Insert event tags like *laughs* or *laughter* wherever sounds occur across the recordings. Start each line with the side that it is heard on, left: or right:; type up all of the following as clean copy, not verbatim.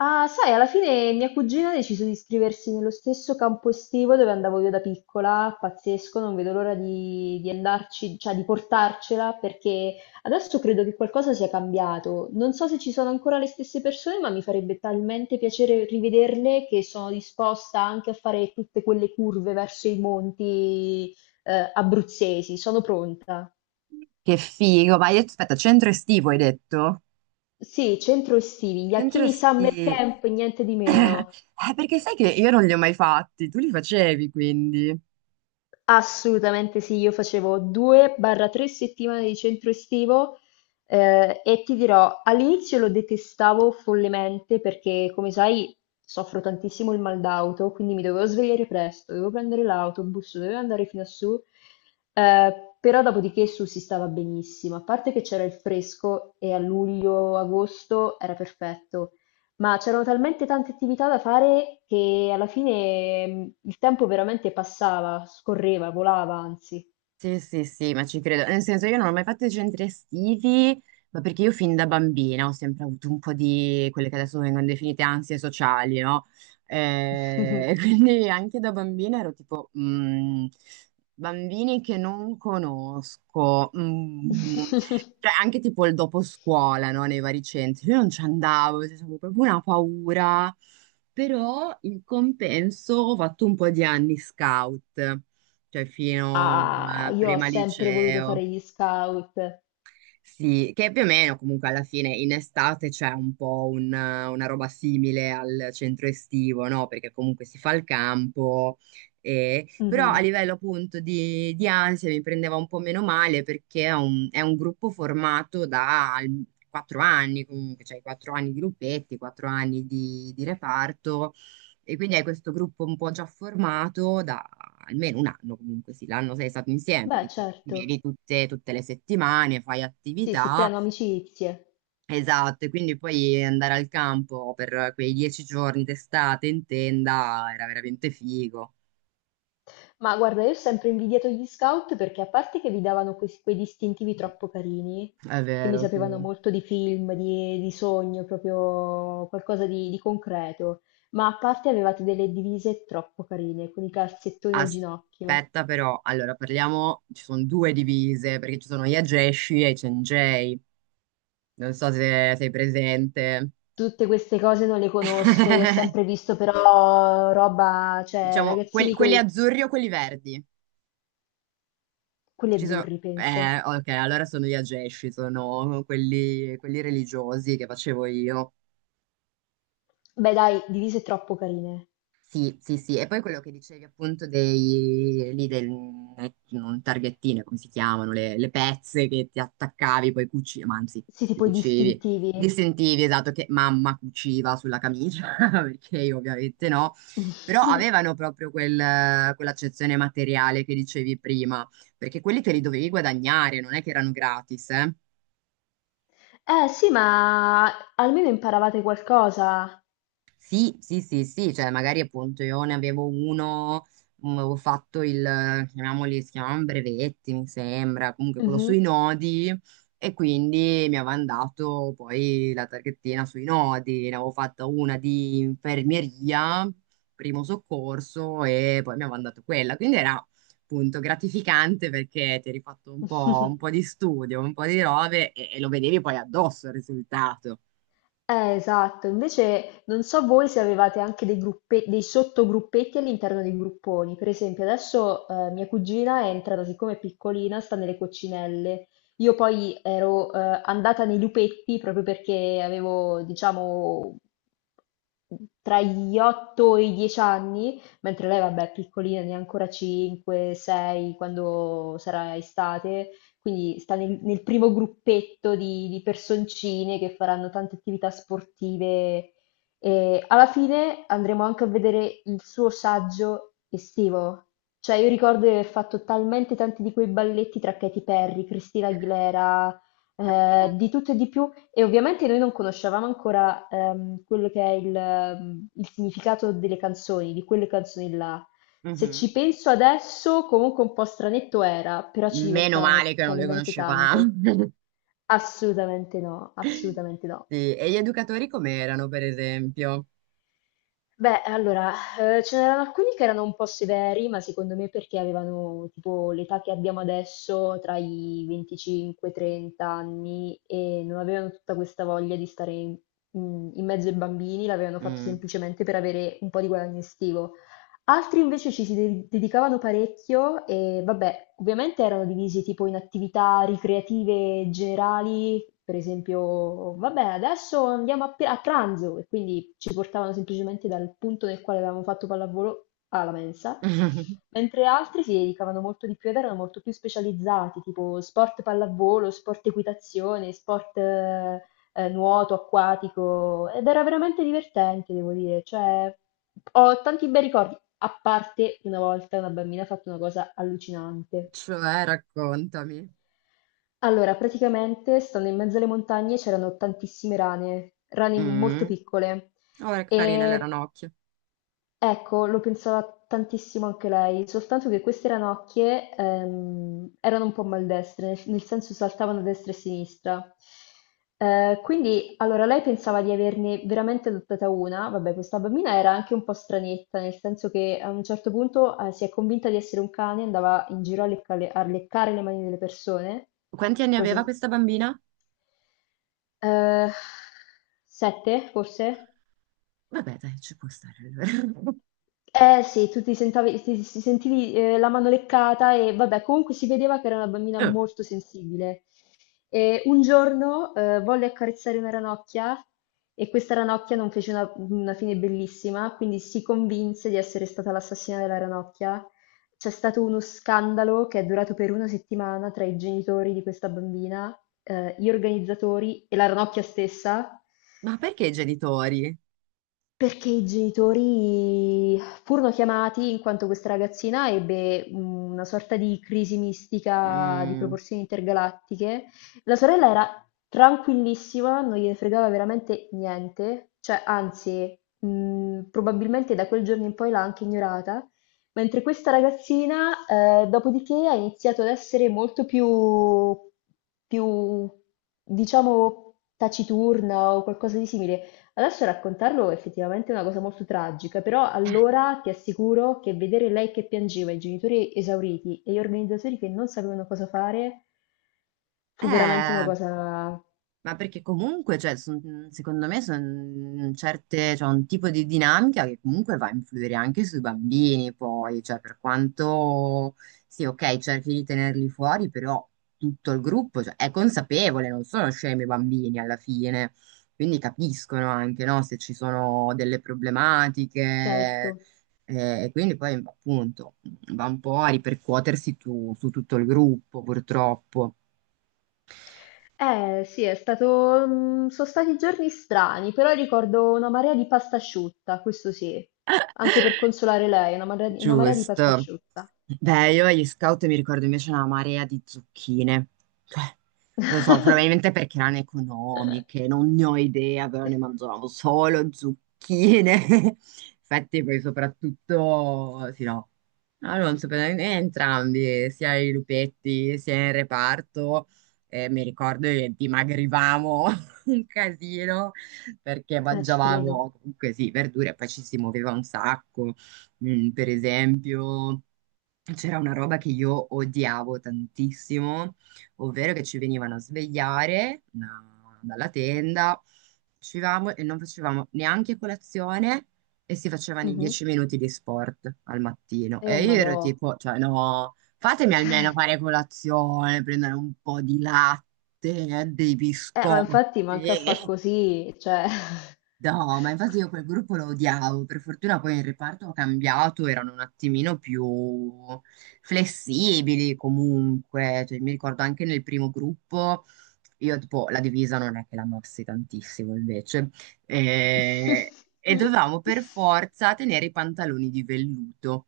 left: Ah, sai, alla fine mia cugina ha deciso di iscriversi nello stesso campo estivo dove andavo io da piccola, pazzesco, non vedo l'ora di andarci, cioè di portarcela, perché adesso credo che qualcosa sia cambiato. Non so se ci sono ancora le stesse persone, ma mi farebbe talmente piacere rivederle che sono disposta anche a fare tutte quelle curve verso i monti, abruzzesi, sono pronta.
right: Che figo, ma hai detto, aspetta, centro estivo hai detto?
left: Sì, centro estivi, gli
right: Centro
left: Acchini Summer
right: estivo. *coughs*
left: Camp, niente di
right: *laughs*
left: meno.
right: Perché sai che io non li ho mai fatti, tu li facevi quindi.
left: Assolutamente sì, io facevo 2-3 settimane di centro estivo, e ti dirò, all'inizio lo detestavo follemente perché, come sai, soffro tantissimo il mal d'auto, quindi mi dovevo svegliare presto, dovevo prendere l'autobus, dovevo andare fino a su, eh, però dopodiché su si stava benissimo, a parte che c'era il fresco e a luglio-agosto era perfetto. Ma c'erano talmente tante attività da fare che alla fine il tempo veramente passava, scorreva, volava, anzi.
right: Sì, sì, sì, ma ci credo. Nel senso, io non ho mai fatto i centri estivi, ma perché io fin da bambina ho sempre avuto un po' di quelle che adesso vengono definite ansie sociali, no? *laughs* Quindi anche da bambina ero tipo, bambini che non conosco,
left: *laughs*
right: cioè anche tipo il dopo scuola, no? Nei vari centri. Io non ci andavo, cioè, avevo proprio una paura, però in compenso ho fatto un po' di anni scout, cioè fino
left: Ah,
right: a
left: io ho
right: prima
left: sempre voluto
right: liceo.
left: fare gli scout.
right: Sì, che più o meno comunque alla fine in estate c'è un po' una roba simile al centro estivo, no? Perché comunque si fa il campo, però a
left: Mhm.
right: livello appunto di ansia mi prendeva un po' meno male perché è un gruppo formato da 4 anni comunque, cioè 4 anni di gruppetti, 4 anni di reparto. E quindi hai questo gruppo un po' già formato da almeno un anno, comunque sì, l'anno sei stato insieme
left: Beh,
right: perché ti
left: certo.
right: vedi tutte le settimane, fai
left: Sì, si
right: attività,
left: creano amicizie.
right: esatto, e quindi poi andare al campo per quei 10 giorni d'estate in tenda era veramente figo.
left: Ma guarda, io ho sempre invidiato gli scout perché a parte che vi davano quei distintivi troppo carini,
right: È
left: che mi
right: vero,
left: sapevano
right: sì.
left: molto di film, di sogno, proprio qualcosa di concreto, ma a parte avevate delle divise troppo carine, con i calzettoni al ginocchio.
right: Aspetta però, allora parliamo, ci sono due divise perché ci sono gli Ageshi e i Cengei, non so se sei presente.
left: Tutte queste cose non le conosco, io ho
right: *laughs*
left: sempre visto però roba, cioè
right: Diciamo quelli,
left: ragazzini con
right: quelli azzurri o quelli verdi.
left: quelli
right: Ci sono...
left: azzurri, penso.
right: Ok, allora sono gli ageshi, sono quelli religiosi che facevo io.
left: Beh, dai, divise troppo carine.
right: Sì, sì, sì. E poi quello che dicevi appunto dei... lì del... non targhettine, come si chiamano, le pezze che ti attaccavi, poi cucivi, ma anzi,
left: Sì,
right: ti
left: tipo i
right: cucivi.
left: distintivi.
right: Ti sentivi, esatto, che mamma cuciva sulla camicia, *laughs* perché io ovviamente no. Però
left: *laughs*
right: avevano proprio quell'accezione materiale che dicevi prima, perché quelli te li dovevi guadagnare, non è che erano gratis, eh.
left: Eh sì, ma almeno imparavate qualcosa.
right: Sì, sì, sì, sì, cioè magari appunto io ne avevo uno, avevo fatto chiamiamoli, si chiamavano brevetti, mi sembra, comunque quello
left: Mhm.
right: sui nodi e quindi mi avevano dato poi la targhettina sui nodi, ne avevo fatta una di infermieria, primo soccorso e poi mi avevano dato quella, quindi era appunto gratificante perché ti eri fatto un po'
left: *laughs*
right: di studio, un po' di robe e lo vedevi poi addosso il risultato.
left: Esatto. Invece non so voi se avevate anche dei dei sottogruppetti all'interno dei grupponi. Per esempio, adesso mia cugina è entrata, siccome è piccolina, sta nelle coccinelle. Io poi ero andata nei lupetti proprio perché avevo, diciamo, tra gli 8 e i 10 anni, mentre lei, vabbè, è piccolina, ne ha ancora 5, 6, quando sarà estate. Quindi sta nel primo gruppetto di personcine che faranno tante attività sportive. E alla fine andremo anche a vedere il suo saggio estivo. Cioè, io ricordo di aver fatto talmente tanti di quei balletti tra Katy Perry, Christina Aguilera, di tutto e di più. E ovviamente noi non conoscevamo ancora quello che è il significato delle canzoni, di quelle canzoni là. Se ci
right: Mhm.
left: penso adesso, comunque un po' stranetto era, però ci
right: Meno
left: divertavamo
right: male che non le
left: talmente
right: conoscevamo.
left: tanto.
right: *laughs*
left: Assolutamente no, assolutamente no.
right: Sì, e gli educatori com'erano, per esempio?
left: Beh, allora, ce n'erano alcuni che erano un po' severi, ma secondo me perché avevano tipo l'età che abbiamo adesso, tra i 25 e i 30 anni, e non avevano tutta questa voglia di stare in mezzo ai bambini, l'avevano fatto
right: Mm.
left: semplicemente per avere un po' di guadagno estivo. Altri invece ci si dedicavano parecchio e vabbè, ovviamente erano divisi tipo in attività ricreative generali, per esempio, vabbè, adesso andiamo a, a pranzo e quindi ci portavano semplicemente dal punto nel quale avevamo fatto pallavolo alla mensa,
right: *laughs*
left: mentre altri si dedicavano molto di più ed erano molto più specializzati, tipo sport pallavolo, sport equitazione, sport nuoto acquatico ed era veramente divertente, devo dire. Cioè, ho tanti bei ricordi, a parte una volta una bambina ha fatto una cosa allucinante.
right: Cioè, raccontami.
left: Allora, praticamente, stando in mezzo alle montagne c'erano tantissime rane, rane molto
right: Mm.
left: piccole.
right: Oh, che carine le
left: E
right: ranocchie.
left: ecco, lo pensava tantissimo anche lei, soltanto che queste ranocchie erano un po' maldestre, nel senso saltavano a destra e a sinistra. Quindi, allora, lei pensava di averne veramente adottata una. Vabbè, questa bambina era anche un po' stranetta, nel senso che a un certo punto si è convinta di essere un cane, andava in giro a leccare le mani delle persone,
right: Quanti anni aveva
left: così.
right: questa bambina?
left: Eh, sette, forse?
right: Vabbè, dai, ci può stare allora. *laughs*
left: Eh sì, tu ti sentavi- ti- ti sentivi la mano leccata e vabbè, comunque si vedeva che era una bambina
right: Eh,
left: molto sensibile. E un giorno volle accarezzare una ranocchia e questa ranocchia non fece una fine bellissima, quindi si convinse di essere stata l'assassina della ranocchia. C'è stato uno scandalo che è durato per una settimana tra i genitori di questa bambina, gli organizzatori e la ranocchia stessa.
right: ma perché i genitori?
left: Perché i genitori furono chiamati in quanto questa ragazzina ebbe una sorta di crisi mistica di
right: Mm.
left: proporzioni intergalattiche. La sorella era tranquillissima, non gliene fregava veramente niente, cioè anzi, probabilmente da quel giorno in poi l'ha anche ignorata, mentre questa ragazzina, dopodiché ha iniziato ad essere molto più, più, diciamo, taciturna o qualcosa di simile. Adesso raccontarlo effettivamente è effettivamente una cosa molto tragica, però allora ti assicuro che vedere lei che piangeva, i genitori esauriti e gli organizzatori che non sapevano cosa fare, fu veramente una
right: Eh.
left: cosa...
right: Ma perché comunque, cioè, secondo me, sono certe, cioè, un tipo di dinamica che comunque va a influire anche sui bambini, poi, cioè, per quanto, sì, ok, cerchi di tenerli fuori, però tutto il gruppo, cioè, è consapevole, non sono scemi i bambini alla fine, quindi capiscono anche, no, se ci sono delle
left: Certo.
right: problematiche, e quindi poi, appunto, va un po' a ripercuotersi su tutto il gruppo, purtroppo.
left: Eh sì, è stato... sono stati giorni strani, però ricordo una marea di pasta asciutta, questo sì, anche per consolare lei, una marea di pasta
right: Giusto.
left: asciutta.
right: Beh, io agli scout mi ricordo invece una marea di zucchine. Cioè, non so,
left: *laughs*
right: probabilmente perché erano economiche, non ne ho idea, però ne mangiavamo solo zucchine. *laughs* Infatti poi soprattutto, sì no, no, non so, entrambi, sia i lupetti sia il reparto, mi ricordo che dimagrivamo *laughs* un casino perché
left: Ci credo.
right: mangiavamo comunque sì, verdure e poi ci si muoveva un sacco. Mm, per esempio, c'era una roba che io odiavo tantissimo, ovvero che ci venivano a svegliare dalla tenda, uscivamo e non facevamo neanche colazione e si facevano i
left: Mhm.
right: 10 minuti di sport al mattino. E io ero
left: Madò.
right: tipo, cioè no, fatemi
left: *laughs*
right: almeno
left: Cioè,
right: fare colazione, prendere un po' di latte, dei
left: eh, ma
right: biscotti.
left: infatti manca a fa
right: *laughs*
left: così, cioè...
right: No, ma infatti io quel gruppo lo odiavo, per fortuna poi in reparto ho cambiato, erano un attimino più flessibili comunque, cioè, mi ricordo anche nel primo gruppo, io tipo la divisa non è che la mossi tantissimo invece, e dovevamo per
left: *laughs*
right: forza tenere i pantaloni di velluto.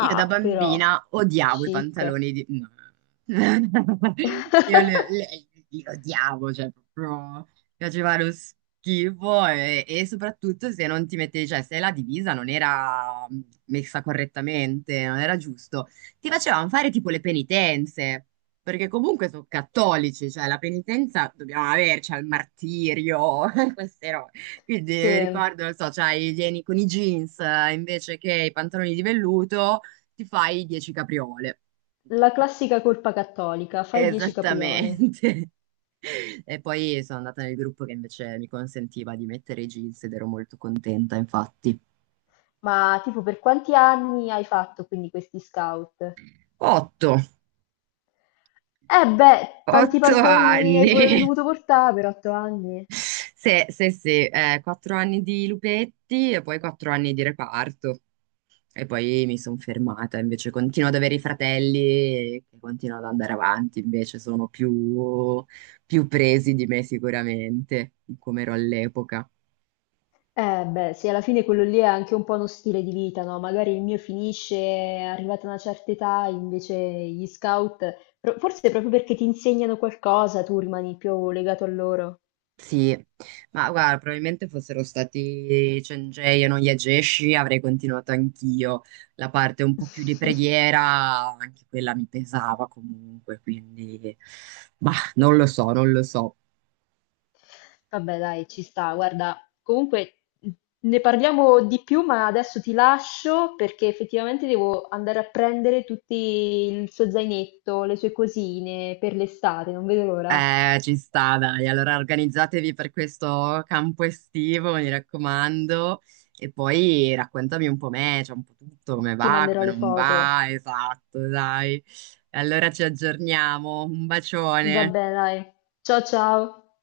right: Io da
left: Ah, però,
right: bambina odiavo i
left: chic.
right: pantaloni di... no. *laughs* Io li,
left: *laughs*
right: li- li odiavo, cioè proprio mi facevano schifo e soprattutto se non ti mettevi, cioè se la divisa non era messa correttamente, non era giusto, ti facevano fare tipo le penitenze, perché comunque sono cattolici, cioè la penitenza dobbiamo averci al martirio, *laughs* queste robe. Quindi mi
left: Sì,
right: ricordo, non so, c'hai i vieni con i jeans invece che i pantaloni di velluto ti fai 10 capriole.
left: la classica colpa cattolica, fai 10 capriole.
right: Esattamente. *laughs* E poi sono andata nel gruppo che invece mi consentiva di mettere i jeans ed ero molto contenta, infatti.
left: Ma tipo per quanti anni hai fatto quindi questi scout?
right: 8.
left: Eh beh, tanti
right: 8
left: pantaloni hai
right: anni.
left: pure
right: *laughs*
left: dovuto portare per 8 anni.
right: Sì, sì, sì, 4 anni di lupetti e poi 4 anni di reparto. E poi mi sono fermata, invece continuo ad avere i fratelli che continuano ad andare avanti, invece sono più, più presi di me sicuramente, come ero all'epoca.
left: Beh, sì, alla fine quello lì è anche un po' uno stile di vita, no? Magari il mio finisce, è arrivata a una certa età, invece gli scout, forse proprio perché ti insegnano qualcosa, tu rimani più legato a loro.
right: Sì, ma guarda, probabilmente fossero stati Cengiei e non Yageshi, avrei continuato anch'io. La parte un po' più di
left: *laughs*
right: preghiera, anche quella mi pesava comunque, quindi... Bah, non lo so, non lo so.
left: Vabbè, dai, ci sta. Guarda, comunque ne parliamo di più, ma adesso ti lascio perché effettivamente devo andare a prendere tutti il suo zainetto, le sue cosine per l'estate, non vedo l'ora.
right: Ci sta, dai. Allora organizzatevi per questo campo estivo, mi raccomando. E poi raccontami un po' me, cioè un po' tutto, come
left: Ti
right: va, come
left: manderò le
right: non
left: foto.
right: va, esatto, dai. Allora ci aggiorniamo. Un bacione.
left: Vabbè dai, ciao ciao!